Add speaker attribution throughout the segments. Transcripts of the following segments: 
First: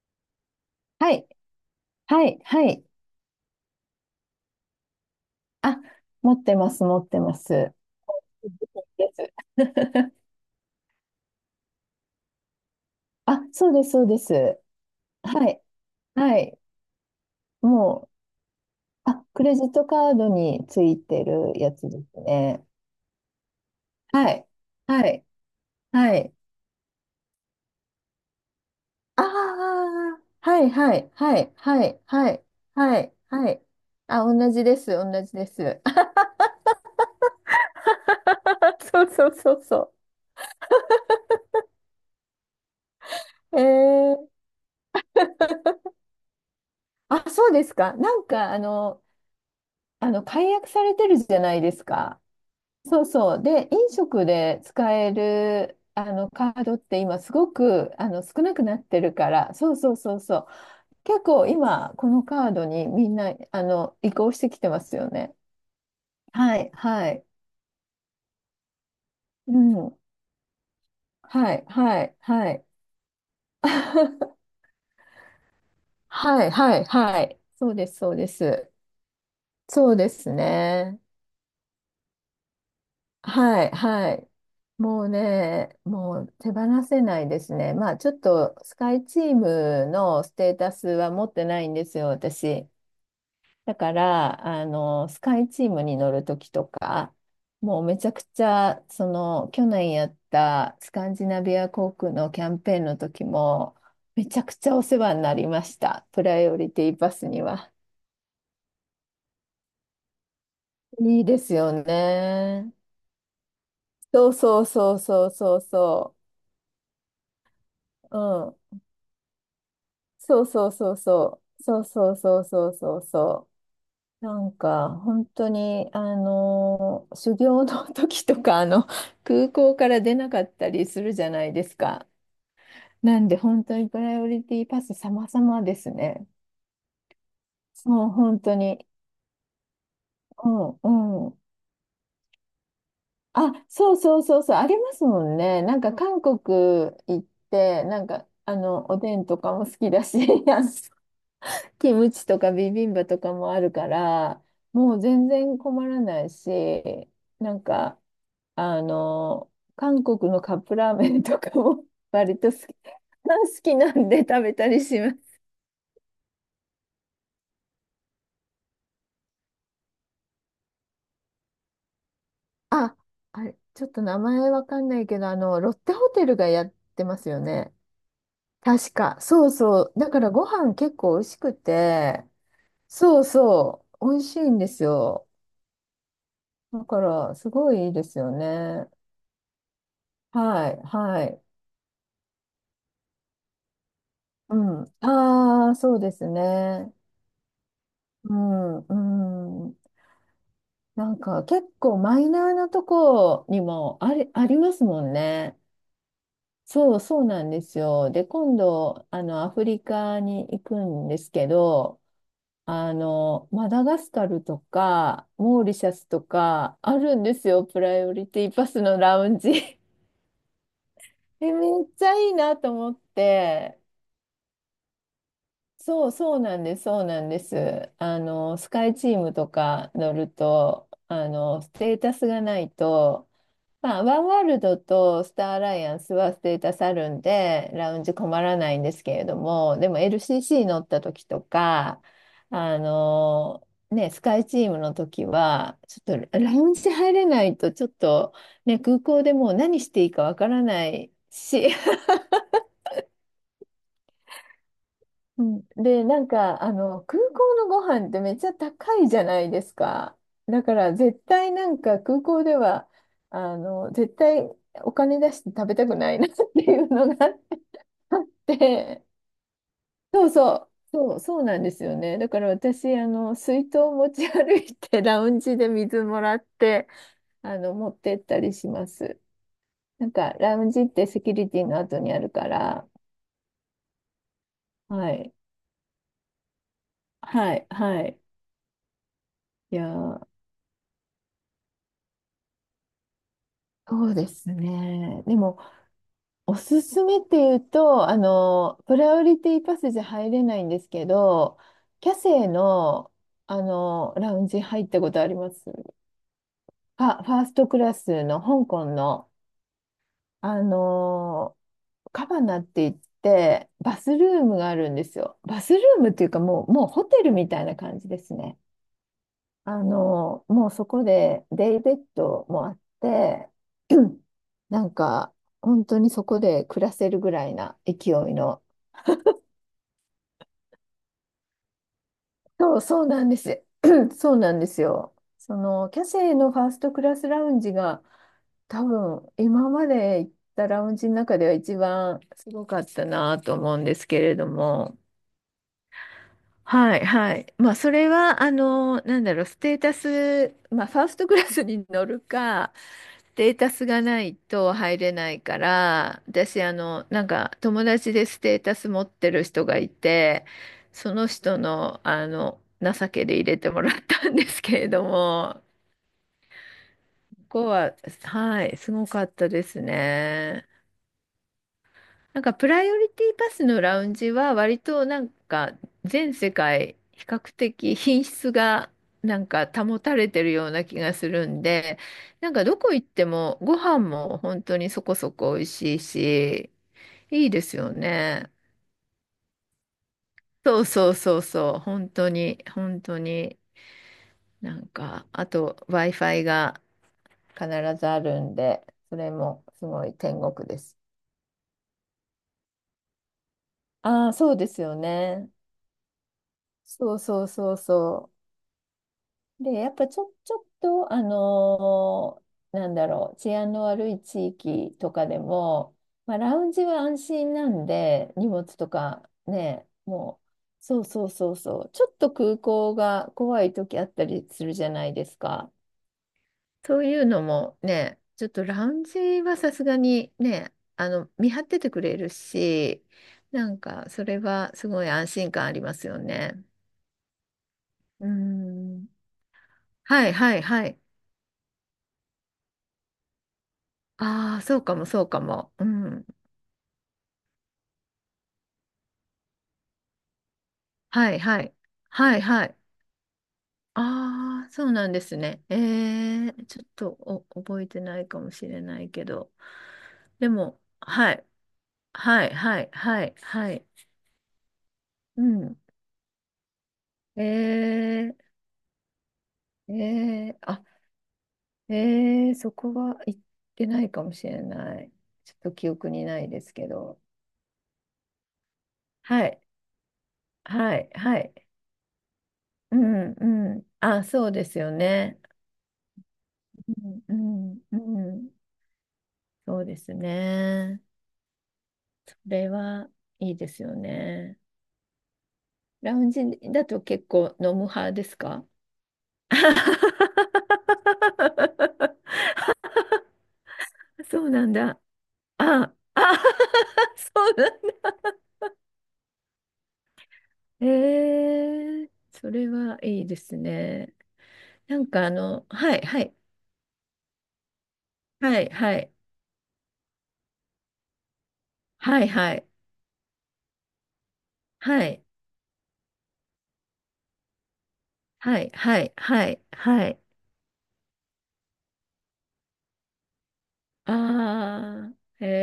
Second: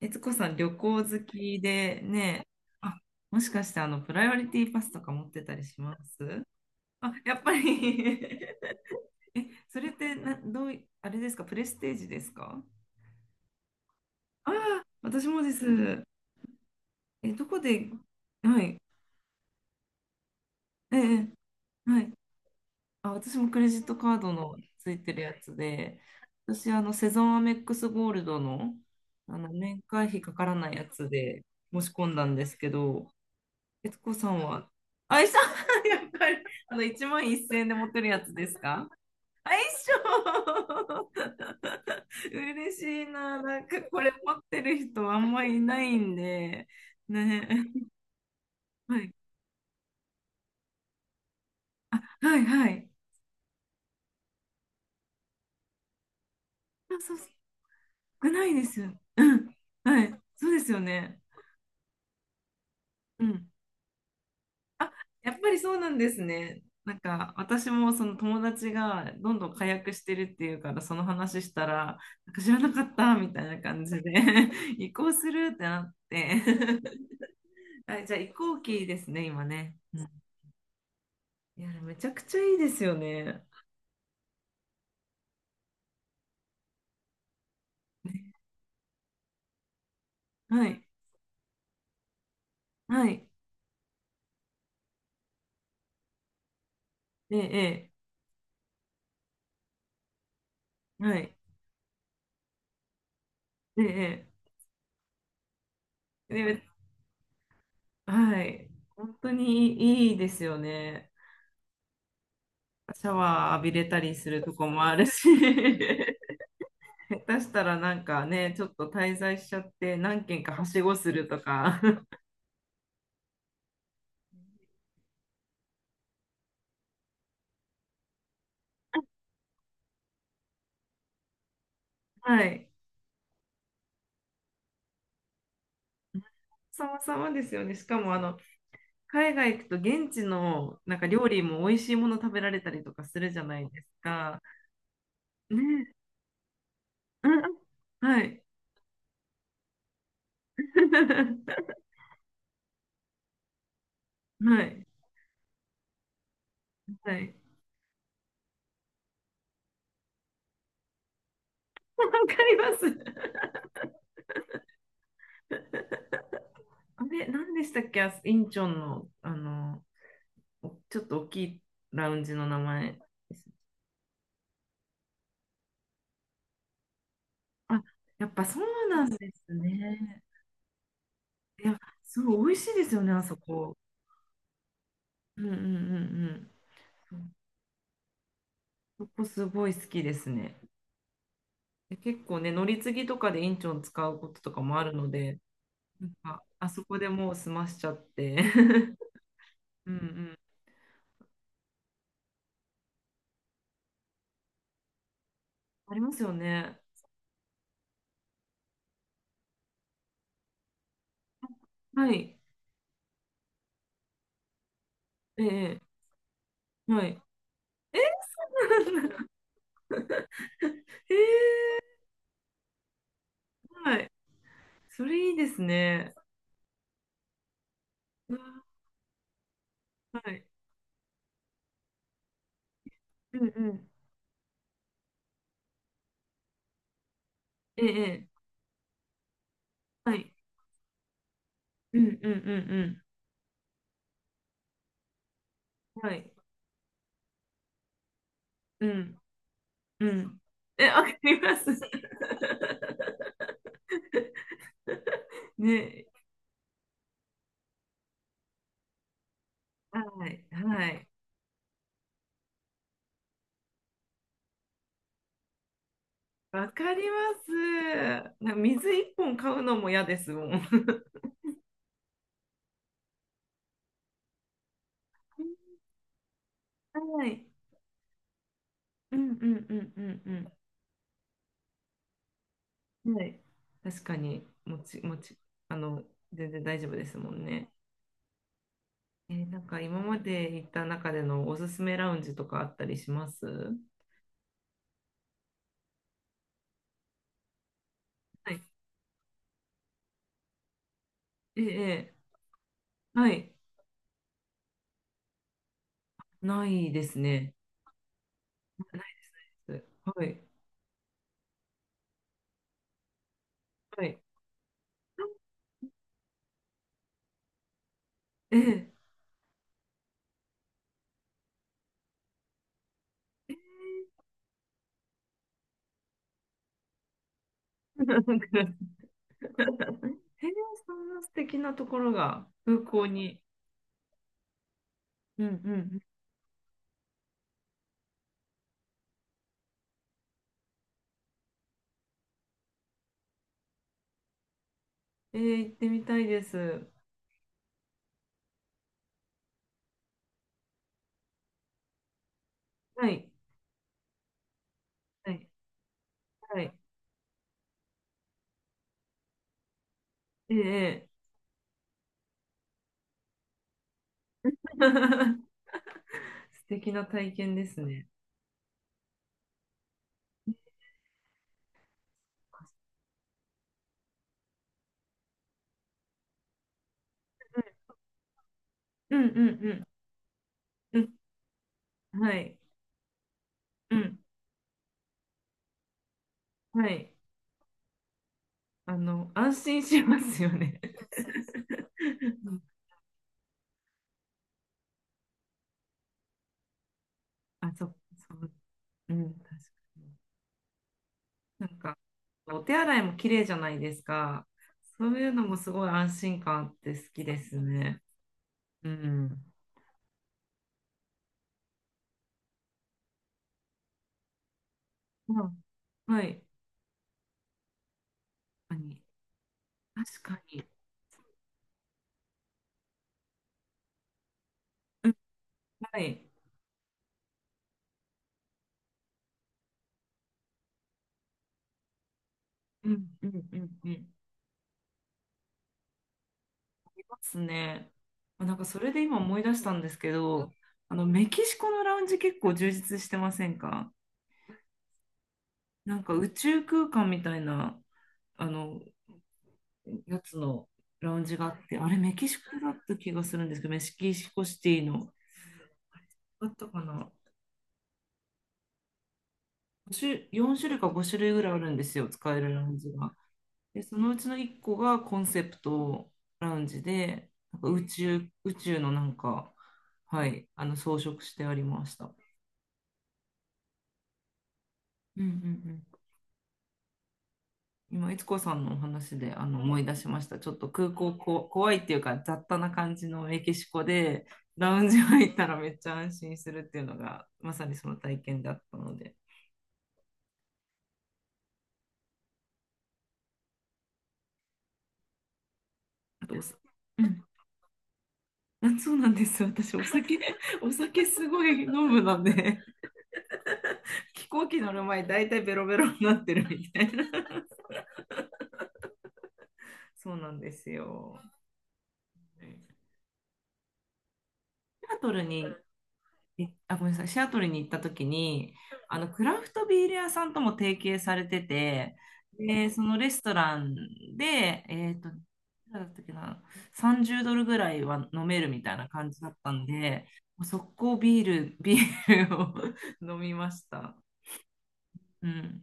Speaker 1: 悦子さん、旅行
Speaker 2: は
Speaker 1: 好
Speaker 2: い、
Speaker 1: きで
Speaker 2: はい、
Speaker 1: ね、
Speaker 2: はい。
Speaker 1: あ、もしかしてプライオリティパスとか持ってたり
Speaker 2: あ、
Speaker 1: しま
Speaker 2: 持っ
Speaker 1: す？
Speaker 2: てます、持っ
Speaker 1: あ、
Speaker 2: て
Speaker 1: や
Speaker 2: ま
Speaker 1: っぱ
Speaker 2: す。
Speaker 1: り
Speaker 2: です。
Speaker 1: え、それって な、どうい、あれですか、プレステージですか？
Speaker 2: あ、そうです、そうです。
Speaker 1: ああ、私も
Speaker 2: は
Speaker 1: で
Speaker 2: い、
Speaker 1: す。
Speaker 2: はい。
Speaker 1: え、どこで、
Speaker 2: もう、
Speaker 1: はい、
Speaker 2: あ、クレジットカードにつ
Speaker 1: え
Speaker 2: いて
Speaker 1: え、
Speaker 2: るやつ
Speaker 1: は
Speaker 2: で
Speaker 1: い。
Speaker 2: すね。
Speaker 1: あ、私もクレジットカー
Speaker 2: は
Speaker 1: ド
Speaker 2: い、
Speaker 1: のつい
Speaker 2: は
Speaker 1: てる
Speaker 2: い、
Speaker 1: やつで、
Speaker 2: はい。
Speaker 1: 私、セゾンアメックスゴールドの、
Speaker 2: あ
Speaker 1: 年会費
Speaker 2: あ、
Speaker 1: かから
Speaker 2: はい、
Speaker 1: ないや
Speaker 2: は
Speaker 1: つ
Speaker 2: い、は
Speaker 1: で
Speaker 2: い、
Speaker 1: 申
Speaker 2: は
Speaker 1: し
Speaker 2: い、
Speaker 1: 込んだ
Speaker 2: は
Speaker 1: ん
Speaker 2: い、
Speaker 1: ですけ
Speaker 2: は
Speaker 1: ど、
Speaker 2: い、はい。
Speaker 1: 悦子
Speaker 2: あ、
Speaker 1: さん
Speaker 2: 同じ
Speaker 1: は？
Speaker 2: です、
Speaker 1: あ、
Speaker 2: 同
Speaker 1: 一緒
Speaker 2: じです。
Speaker 1: やっぱり、1万1千円で持ってるやつです か？
Speaker 2: そうそう
Speaker 1: あ、
Speaker 2: そ
Speaker 1: 一
Speaker 2: うそ
Speaker 1: 緒 嬉しいな。
Speaker 2: う。
Speaker 1: なんか、これ持ってる人あんまいないんで、
Speaker 2: あ、そ
Speaker 1: ね。
Speaker 2: うですか。なんか、あ
Speaker 1: は
Speaker 2: の、
Speaker 1: い、
Speaker 2: あの、解約されてるじゃないですか。
Speaker 1: はい、はい。
Speaker 2: そうそう。で、飲食で使えるあのカードっ
Speaker 1: あ、
Speaker 2: て
Speaker 1: そう、
Speaker 2: 今すごく
Speaker 1: 少
Speaker 2: 少
Speaker 1: な
Speaker 2: な
Speaker 1: い
Speaker 2: く
Speaker 1: で
Speaker 2: な
Speaker 1: す
Speaker 2: っ
Speaker 1: よ。
Speaker 2: てる
Speaker 1: う
Speaker 2: か
Speaker 1: ん、
Speaker 2: ら、そうそう
Speaker 1: は
Speaker 2: そう
Speaker 1: い、
Speaker 2: そう。
Speaker 1: そうですよね。
Speaker 2: 結構今、このカードにみん
Speaker 1: う
Speaker 2: な
Speaker 1: ん。
Speaker 2: 移行してきてま
Speaker 1: あ、
Speaker 2: すよ
Speaker 1: や
Speaker 2: ね。
Speaker 1: っぱりそうなんです
Speaker 2: は
Speaker 1: ね。
Speaker 2: い、
Speaker 1: なん
Speaker 2: はい。
Speaker 1: か私もその友達がどんどん
Speaker 2: う
Speaker 1: 火薬
Speaker 2: ん。
Speaker 1: してるっていうからその話し
Speaker 2: は
Speaker 1: た
Speaker 2: い、
Speaker 1: ら
Speaker 2: はい、
Speaker 1: なんか知
Speaker 2: は
Speaker 1: ら
Speaker 2: い。
Speaker 1: なかったみたいな感じで 移行するってなって
Speaker 2: はい、はい、はい。そう です、
Speaker 1: あ、
Speaker 2: そ
Speaker 1: じゃ
Speaker 2: う
Speaker 1: あ
Speaker 2: で
Speaker 1: 移行
Speaker 2: す。
Speaker 1: 期ですね今ね、
Speaker 2: そう
Speaker 1: う
Speaker 2: ですね。
Speaker 1: ん、いやめちゃくちゃいいですよね。
Speaker 2: はい、はい。もうね、もう手放せないですね。まあちょっとスカイチームのステー
Speaker 1: は
Speaker 2: タ
Speaker 1: い、
Speaker 2: スは持ってないんですよ、私。
Speaker 1: はい、
Speaker 2: だから、あの、スカイチームに乗るときとか、もう
Speaker 1: ええ、
Speaker 2: めちゃくちゃ、その、去年やったス
Speaker 1: え
Speaker 2: カ
Speaker 1: え、
Speaker 2: ン
Speaker 1: は
Speaker 2: ジ
Speaker 1: い、
Speaker 2: ナビア航空のキャンペーンの時も、め
Speaker 1: ええ、
Speaker 2: ちゃくちゃお世話になりました。プ
Speaker 1: え
Speaker 2: ラ
Speaker 1: え、
Speaker 2: イオ
Speaker 1: で、
Speaker 2: リティバスには。
Speaker 1: はい、本当にいいですよね。
Speaker 2: いいですよね。
Speaker 1: シャワー浴びれたりす
Speaker 2: そう
Speaker 1: ると
Speaker 2: そう
Speaker 1: こもあ
Speaker 2: そう
Speaker 1: る
Speaker 2: そ
Speaker 1: し
Speaker 2: うそう そ
Speaker 1: 下手したらなんか
Speaker 2: う。
Speaker 1: ね、ちょっ
Speaker 2: うん。
Speaker 1: と滞在しちゃって何軒
Speaker 2: そう
Speaker 1: かは
Speaker 2: そう
Speaker 1: し
Speaker 2: そ
Speaker 1: ご
Speaker 2: う
Speaker 1: すると
Speaker 2: そう。そ
Speaker 1: か、
Speaker 2: うそう そうそうそうそう。なんか、本当に、修行の 時とか、あの、空港から出なかったりするじゃないですか。
Speaker 1: はい、
Speaker 2: なんで、本当にプライオリティパス様々ですね。
Speaker 1: 様々ですよね。しか
Speaker 2: もう
Speaker 1: も
Speaker 2: 本当に。
Speaker 1: 海外行くと現地
Speaker 2: う
Speaker 1: の
Speaker 2: ん、
Speaker 1: なんか料
Speaker 2: う
Speaker 1: 理
Speaker 2: ん。
Speaker 1: も美味しいもの食べられたりとかするじゃ
Speaker 2: あ、
Speaker 1: ないです
Speaker 2: そうそうそ
Speaker 1: か。
Speaker 2: うそう、ありますもんね。なん
Speaker 1: ね、
Speaker 2: か、韓国行っ
Speaker 1: うんうん、
Speaker 2: て、なん
Speaker 1: は
Speaker 2: か、
Speaker 1: い、
Speaker 2: あの、おでんとかも好きだし、あの キムチとかビビンバとかもあるから、
Speaker 1: はい、
Speaker 2: もう全然困らないし、
Speaker 1: はい。
Speaker 2: なんか、あの、韓国のカップラーメンとかも
Speaker 1: わ
Speaker 2: 割
Speaker 1: か
Speaker 2: と
Speaker 1: り
Speaker 2: 好き、
Speaker 1: ます。
Speaker 2: 好きなんで食べたりします。
Speaker 1: あれ、何でしたっけ、あ、インチョンの、ちょっと大きいラウンジの名前
Speaker 2: あ、
Speaker 1: で
Speaker 2: あ
Speaker 1: す。
Speaker 2: れ、ちょっと名前わかんないけど、あの、ロッテホテルがやってますよね。
Speaker 1: あ、やっぱそう
Speaker 2: 確
Speaker 1: なん
Speaker 2: か。
Speaker 1: で
Speaker 2: そう
Speaker 1: す
Speaker 2: そう。だか
Speaker 1: ね。
Speaker 2: らご飯結構美味しく
Speaker 1: いや、そ
Speaker 2: て、
Speaker 1: う、美味しいですよね、
Speaker 2: そ
Speaker 1: あ
Speaker 2: う
Speaker 1: そこ。
Speaker 2: そう。美味しいんですよ。
Speaker 1: うんうんうんうん。
Speaker 2: だから、すごいいいですよね。
Speaker 1: そこすごい好きですね。
Speaker 2: はい、はい。
Speaker 1: で結構ね、乗り継ぎとかでインチョン使うことと
Speaker 2: う
Speaker 1: かも
Speaker 2: ん。
Speaker 1: あるので、
Speaker 2: ああ、そう
Speaker 1: な
Speaker 2: で
Speaker 1: ん
Speaker 2: す
Speaker 1: かあそ
Speaker 2: ね。
Speaker 1: こでもう済ましちゃっ
Speaker 2: う
Speaker 1: て。
Speaker 2: ん、うん。
Speaker 1: うんうん。
Speaker 2: なんか結構マイナーなとこにもあり、ありますもんね。
Speaker 1: ありますよね。
Speaker 2: そう、そうなんですよ。で、今度、あの、アフリカに行くんですけど、
Speaker 1: はい。
Speaker 2: あの、マダガスカルとか、モーリ
Speaker 1: ええ、
Speaker 2: シャスとか、あ
Speaker 1: は
Speaker 2: る
Speaker 1: い。
Speaker 2: んですよ、プラ
Speaker 1: え
Speaker 2: イオリティパスのラウ ンジ。え、
Speaker 1: ええ、
Speaker 2: めっちゃいいなと思って、
Speaker 1: はい。それいいです
Speaker 2: そう、
Speaker 1: ね。
Speaker 2: そうなんです、そうなんです。あ
Speaker 1: うわ、
Speaker 2: の、スカイチームとか乗
Speaker 1: は
Speaker 2: る
Speaker 1: い。
Speaker 2: と、あの、ステータスがないと、
Speaker 1: うんうん。
Speaker 2: まあ、ワンワールドとスターアライアンスはステータスあるんで、ラウンジ
Speaker 1: え
Speaker 2: 困
Speaker 1: え、
Speaker 2: らないんですけれども、でも
Speaker 1: はい。
Speaker 2: LCC 乗った時と
Speaker 1: う
Speaker 2: か、
Speaker 1: んうんう
Speaker 2: あ
Speaker 1: ん
Speaker 2: の、ね、スカイチームの時は、ち
Speaker 1: うん。は
Speaker 2: ょっ
Speaker 1: い。
Speaker 2: とラウンジ入れないと、ちょっと、ね、
Speaker 1: う
Speaker 2: 空
Speaker 1: ん
Speaker 2: 港でもう何して
Speaker 1: う
Speaker 2: いいかわ
Speaker 1: ん。
Speaker 2: から
Speaker 1: え、
Speaker 2: な
Speaker 1: わ
Speaker 2: い
Speaker 1: かります。
Speaker 2: し、うん、で、
Speaker 1: ね。
Speaker 2: なんか、あの、空港のご飯ってめっちゃ高いじゃないですか。
Speaker 1: はい。
Speaker 2: だか
Speaker 1: は
Speaker 2: ら、
Speaker 1: い。
Speaker 2: 絶対なんか空港では、あの、絶対お金出して食べたくないなって
Speaker 1: わ
Speaker 2: い
Speaker 1: か
Speaker 2: う
Speaker 1: り
Speaker 2: のがあっ
Speaker 1: ます。水
Speaker 2: て、
Speaker 1: 一本買うのも嫌で
Speaker 2: そ
Speaker 1: す
Speaker 2: う
Speaker 1: も
Speaker 2: そ
Speaker 1: ん。
Speaker 2: う、そう、そうなんですよね。だから私、あの、水筒を持ち歩いて、ラウンジで 水もらって、
Speaker 1: はい。
Speaker 2: あの、持ってったりしま
Speaker 1: う
Speaker 2: す。
Speaker 1: んうんうん
Speaker 2: なん
Speaker 1: う
Speaker 2: か、
Speaker 1: んう
Speaker 2: ラウンジってセキュリティの後にあるから、
Speaker 1: ん。はい。確かに、もち、
Speaker 2: は
Speaker 1: も
Speaker 2: い、
Speaker 1: ち、あの、全然大丈夫ですもん
Speaker 2: はい、
Speaker 1: ね。
Speaker 2: はい。
Speaker 1: えー、なん
Speaker 2: い
Speaker 1: か
Speaker 2: や
Speaker 1: 今ま
Speaker 2: ー
Speaker 1: で行った中でのおすすめラウンジとかあったりします？は
Speaker 2: そうですね。でも、おすすめっていうと、あの、
Speaker 1: い。
Speaker 2: プライオリティパスじゃ入れないんですけど、
Speaker 1: ええ、え
Speaker 2: キャ
Speaker 1: え、
Speaker 2: セイの、
Speaker 1: はい。
Speaker 2: あの、ラウンジ入ったことあります
Speaker 1: ないです
Speaker 2: あ、ファース
Speaker 1: ね。
Speaker 2: トクラスの香港
Speaker 1: ない
Speaker 2: の、
Speaker 1: です。はい。
Speaker 2: あの、カバナって言って、バ
Speaker 1: は
Speaker 2: ス
Speaker 1: い。
Speaker 2: ルームがあるんですよ。バスルームっていうか、もう、もうホテルみたいな感じです
Speaker 1: え
Speaker 2: ね。
Speaker 1: え。
Speaker 2: あの、もうそこでデイベッドもあって、なんか、本当にそこで暮らせるぐらいな 勢
Speaker 1: なんか、
Speaker 2: いの。
Speaker 1: へえ、そんな素敵なところが
Speaker 2: そ
Speaker 1: 空
Speaker 2: う、そ
Speaker 1: 港
Speaker 2: うなんで
Speaker 1: に。
Speaker 2: す。そうなんですよ。
Speaker 1: うん
Speaker 2: そ
Speaker 1: う
Speaker 2: の、
Speaker 1: ん、
Speaker 2: キャセイのファーストクラスラウンジが、多分、今まで行ったラウンジの中では一番すごかったなと思うんですけれども。
Speaker 1: えー、行ってみたいです。
Speaker 2: はい、はい。まあ、それは、あの、なんだろう、ステータス、まあ、ファーストクラスに乗るか、
Speaker 1: はい。
Speaker 2: データスがないと入れな
Speaker 1: は
Speaker 2: い
Speaker 1: い。
Speaker 2: から、私、
Speaker 1: はい。
Speaker 2: あの、なんか友達でステータス持ってる人がいて、
Speaker 1: ええ、ええ
Speaker 2: その人の、あの、情けで入れてもらったんですけれども、
Speaker 1: 素敵な体
Speaker 2: こ
Speaker 1: 験で
Speaker 2: こ
Speaker 1: す
Speaker 2: は、
Speaker 1: ね。
Speaker 2: はい、すごかったですね。なんかプライオリティパスのラウンジは割となんか全世界比較的品質が
Speaker 1: うんう
Speaker 2: なんか
Speaker 1: ん
Speaker 2: 保たれてるような気
Speaker 1: うん。う
Speaker 2: がするんで、
Speaker 1: ん。は
Speaker 2: なん
Speaker 1: い。
Speaker 2: かどこ行ってもご
Speaker 1: う
Speaker 2: 飯
Speaker 1: ん。
Speaker 2: も本当にそこそこ美味しいし、
Speaker 1: はい。
Speaker 2: いいですよね。
Speaker 1: 安心しますよね。
Speaker 2: そうそうそうそう、本当
Speaker 1: うん、
Speaker 2: に、本当に、なんか、あと Wi-Fi が必
Speaker 1: あ、そう、
Speaker 2: ずあ
Speaker 1: そ
Speaker 2: る
Speaker 1: う。
Speaker 2: んで、
Speaker 1: う
Speaker 2: それ
Speaker 1: ん、確
Speaker 2: も
Speaker 1: か
Speaker 2: すご
Speaker 1: に。
Speaker 2: い天国です。
Speaker 1: なんか、お手洗いも綺麗じゃないです
Speaker 2: ああ、
Speaker 1: か。
Speaker 2: そうですよ
Speaker 1: そういうの
Speaker 2: ね。
Speaker 1: もすごい安心感あって好
Speaker 2: そう
Speaker 1: きで
Speaker 2: そう
Speaker 1: す
Speaker 2: そう
Speaker 1: ね。
Speaker 2: そう。
Speaker 1: うん。
Speaker 2: で、やっぱちょ、ちょっと、なんだろう、治安の悪い地域とかで
Speaker 1: ま
Speaker 2: も、
Speaker 1: あ、は
Speaker 2: まあ、
Speaker 1: い。
Speaker 2: ラウンジは安心なんで、荷物
Speaker 1: 確か
Speaker 2: と
Speaker 1: に。
Speaker 2: かね、
Speaker 1: 確か
Speaker 2: も
Speaker 1: に。
Speaker 2: う、そうそうそうそう、ちょっと空港が怖い時あったりするじゃな
Speaker 1: う
Speaker 2: い
Speaker 1: ん、
Speaker 2: ですか。
Speaker 1: はい。
Speaker 2: そういうのもね、ちょっとラウンジはさすがにね、あの、見張っててくれる
Speaker 1: う
Speaker 2: し、
Speaker 1: んうんう
Speaker 2: な
Speaker 1: ん
Speaker 2: ん
Speaker 1: うん。
Speaker 2: か、それはすごい安心感ありますよね。
Speaker 1: ますね。
Speaker 2: う
Speaker 1: あ、なんかそれで
Speaker 2: ん。
Speaker 1: 今思い出したんですけ
Speaker 2: はい
Speaker 1: ど、
Speaker 2: はいはい。
Speaker 1: メキシコのラウンジ結構充実してませんか？
Speaker 2: ああ、そうかも、そうかも。う
Speaker 1: なんか
Speaker 2: ん。
Speaker 1: 宇宙空間みたいなあのやつのラウン
Speaker 2: は
Speaker 1: ジ
Speaker 2: い、
Speaker 1: があ
Speaker 2: は
Speaker 1: っ
Speaker 2: い。
Speaker 1: て、あれメキシ
Speaker 2: はい、
Speaker 1: コ
Speaker 2: は
Speaker 1: だっ
Speaker 2: い。
Speaker 1: た気がするんですけど、メキシコシ
Speaker 2: あ
Speaker 1: テ
Speaker 2: あ、
Speaker 1: ィ
Speaker 2: そうな
Speaker 1: の。
Speaker 2: んですね。え
Speaker 1: あ
Speaker 2: え、
Speaker 1: った
Speaker 2: ち
Speaker 1: か
Speaker 2: ょっと
Speaker 1: な？
Speaker 2: お覚えてないかもしれないけど。で
Speaker 1: 4 種類
Speaker 2: も、
Speaker 1: か5種類
Speaker 2: は
Speaker 1: ぐ
Speaker 2: い、
Speaker 1: らいあるんですよ、使え
Speaker 2: はい、
Speaker 1: るラウン
Speaker 2: は
Speaker 1: ジ
Speaker 2: い、
Speaker 1: が。
Speaker 2: はい、は
Speaker 1: で、
Speaker 2: い。
Speaker 1: そのうちの1個がコン
Speaker 2: う
Speaker 1: セプ
Speaker 2: ん。
Speaker 1: トラウンジで、
Speaker 2: え
Speaker 1: なんか宇宙、
Speaker 2: え、
Speaker 1: 宇宙のなんか、
Speaker 2: え
Speaker 1: はい、
Speaker 2: え、あ、
Speaker 1: 装飾してありました。
Speaker 2: ええ、そこは行ってないかもしれない。
Speaker 1: うんうん
Speaker 2: ちょっ
Speaker 1: う
Speaker 2: と
Speaker 1: ん、
Speaker 2: 記憶にないですけど。
Speaker 1: 今、いつこさんのお話で
Speaker 2: はい、
Speaker 1: 思い出しました。ちょっと空
Speaker 2: はい、
Speaker 1: 港
Speaker 2: はい。
Speaker 1: 怖いっていうか、雑多な感
Speaker 2: う
Speaker 1: じの
Speaker 2: ん、
Speaker 1: メキシ
Speaker 2: う
Speaker 1: コ
Speaker 2: ん。あ、
Speaker 1: で、
Speaker 2: そうで
Speaker 1: ラ
Speaker 2: す
Speaker 1: ウン
Speaker 2: よ
Speaker 1: ジ入っ
Speaker 2: ね。
Speaker 1: たらめっちゃ安心するっていうの
Speaker 2: うん、
Speaker 1: が、
Speaker 2: う
Speaker 1: まさに
Speaker 2: ん、
Speaker 1: その体
Speaker 2: う
Speaker 1: 験
Speaker 2: ん。
Speaker 1: だったので。
Speaker 2: そうですね。それはいいですよね。ラウ
Speaker 1: あ
Speaker 2: ン
Speaker 1: と
Speaker 2: ジ
Speaker 1: おさ、
Speaker 2: だと
Speaker 1: うん、
Speaker 2: 結構飲む派ですか？
Speaker 1: あ、そうなんです。私、お酒 お酒すごい飲むの で、飛
Speaker 2: そ
Speaker 1: 行
Speaker 2: う
Speaker 1: 機
Speaker 2: な
Speaker 1: 乗
Speaker 2: ん
Speaker 1: る
Speaker 2: だ。
Speaker 1: 前、大体ベロベロ
Speaker 2: あ、
Speaker 1: にな
Speaker 2: あ、
Speaker 1: って るみたいな。
Speaker 2: そうなんだ。
Speaker 1: そうなんです
Speaker 2: え
Speaker 1: よ。
Speaker 2: ー、
Speaker 1: シ
Speaker 2: それはいいですね。
Speaker 1: ア
Speaker 2: なん
Speaker 1: トル
Speaker 2: かあ
Speaker 1: に
Speaker 2: の、はい、はい、
Speaker 1: えあ、ごめんなさい。シアトルに行った時に、
Speaker 2: はい、はい、
Speaker 1: クラフトビール屋さんとも提携されてて、
Speaker 2: はい、
Speaker 1: で、そのレストランで、
Speaker 2: はい、は
Speaker 1: い
Speaker 2: い、
Speaker 1: くらだったっけな、30ドルぐらいは飲める
Speaker 2: は
Speaker 1: み
Speaker 2: い、
Speaker 1: たいな
Speaker 2: はい、
Speaker 1: 感じだっ
Speaker 2: は
Speaker 1: た
Speaker 2: い、
Speaker 1: ん
Speaker 2: は
Speaker 1: で、
Speaker 2: い。
Speaker 1: もう速攻ビールを 飲みました。
Speaker 2: ああ、
Speaker 1: うん。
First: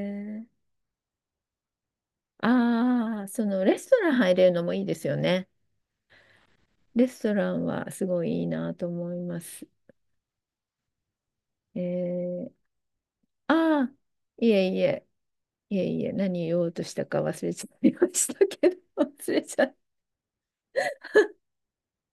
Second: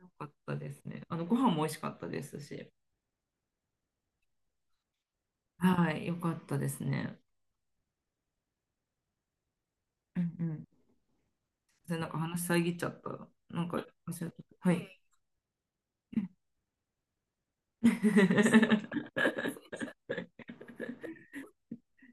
Speaker 1: よかっ
Speaker 2: ー、
Speaker 1: たですね。ご飯も美味しかったですし。
Speaker 2: ああ、そのレストラン入れるのもいいですよね。
Speaker 1: はい、よかったです
Speaker 2: レ
Speaker 1: ね。
Speaker 2: ストランはすごいいいなと思います。
Speaker 1: うんうん。
Speaker 2: え
Speaker 1: で、なんか話
Speaker 2: ー、
Speaker 1: 遮っちゃった。なんか、
Speaker 2: あ
Speaker 1: れ
Speaker 2: あ、いえ
Speaker 1: は
Speaker 2: い
Speaker 1: い。
Speaker 2: え、いえいえ、何言おうとしたか忘れちゃいましたけど、忘れちゃった。
Speaker 1: そ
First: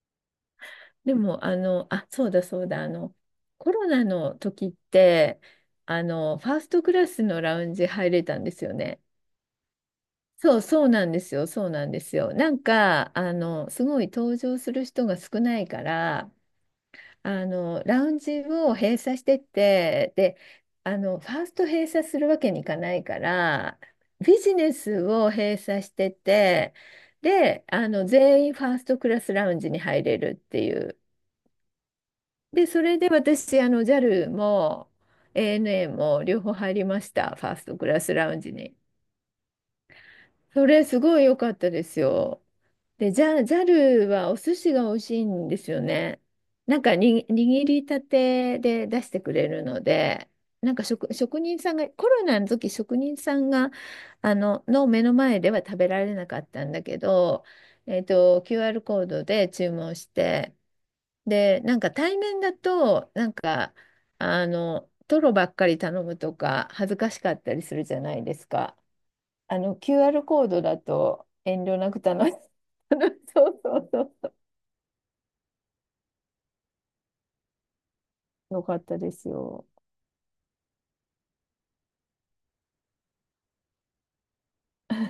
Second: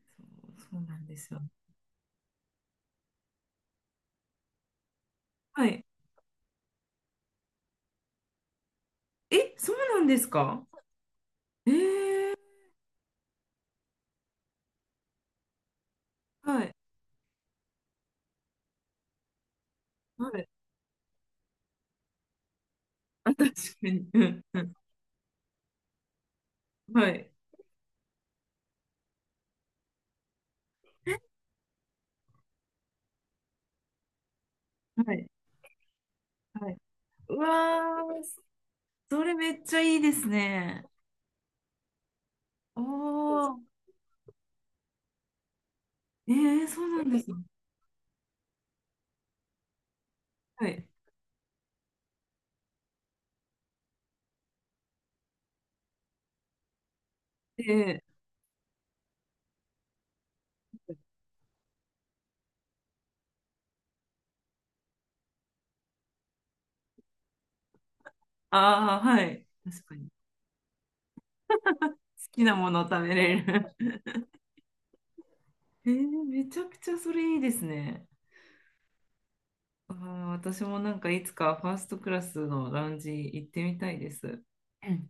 Speaker 1: う、そうなん
Speaker 2: で
Speaker 1: ですよ。
Speaker 2: も、あの、あ、そうだそうだ、あの、コロナの時って、
Speaker 1: はい。
Speaker 2: あの、ファーストクラスのラウンジ入れたんですよね。
Speaker 1: え、そうなんです
Speaker 2: そう、
Speaker 1: か？
Speaker 2: そうなんですよ、そう
Speaker 1: えー、
Speaker 2: なんですよ。なんか、あの、すごい登場する人が少ないから、
Speaker 1: はい。
Speaker 2: あの、ラウンジを閉鎖してって、
Speaker 1: は
Speaker 2: で、
Speaker 1: い。
Speaker 2: あの、ファースト閉鎖するわけにいかないか
Speaker 1: あ、確
Speaker 2: ら、
Speaker 1: かに。う
Speaker 2: ビ
Speaker 1: ん
Speaker 2: ジ
Speaker 1: う
Speaker 2: ネ
Speaker 1: ん。
Speaker 2: スを閉鎖してって、
Speaker 1: はい。
Speaker 2: で、あの、全員ファーストクラスラウンジに入れるっていう。で、それで私、あの、JAL も
Speaker 1: はい。
Speaker 2: ANA も両方
Speaker 1: は
Speaker 2: 入
Speaker 1: い。
Speaker 2: りました、
Speaker 1: う
Speaker 2: フ
Speaker 1: わ
Speaker 2: ァーストクラス
Speaker 1: ー、
Speaker 2: ラウンジに。
Speaker 1: それめっちゃいいです
Speaker 2: そ
Speaker 1: ね。
Speaker 2: れ、すごい良かったですよ。
Speaker 1: お
Speaker 2: で、ジャ、ザ
Speaker 1: ー。
Speaker 2: ルはお寿司が美味しいんですよね。
Speaker 1: えー、
Speaker 2: なん
Speaker 1: そ
Speaker 2: か
Speaker 1: うなんで
Speaker 2: に、
Speaker 1: すね。
Speaker 2: 握りたてで出してくれるので、
Speaker 1: は
Speaker 2: なんか
Speaker 1: い。
Speaker 2: 職、職人さんが、コロナの時職人さんが、あの、の目の前では食べられなかったんだけど、え
Speaker 1: で、
Speaker 2: っと、QR コードで注文して、で、なんか対面だと、なんか、あの、トロばっかり頼むとか、恥ずかしかったりするじゃないですか。
Speaker 1: ああ、はい。
Speaker 2: あの、
Speaker 1: 確かに。
Speaker 2: QR コードだと遠慮な
Speaker 1: 好
Speaker 2: く頼む。
Speaker 1: きなものを食べ れ
Speaker 2: そうそう
Speaker 1: る。
Speaker 2: そう。
Speaker 1: えー、めちゃくちゃそれいいですね。
Speaker 2: よかったですよ。
Speaker 1: あー、私もなんかいつかファーストクラスのラウンジ行ってみたいです。うん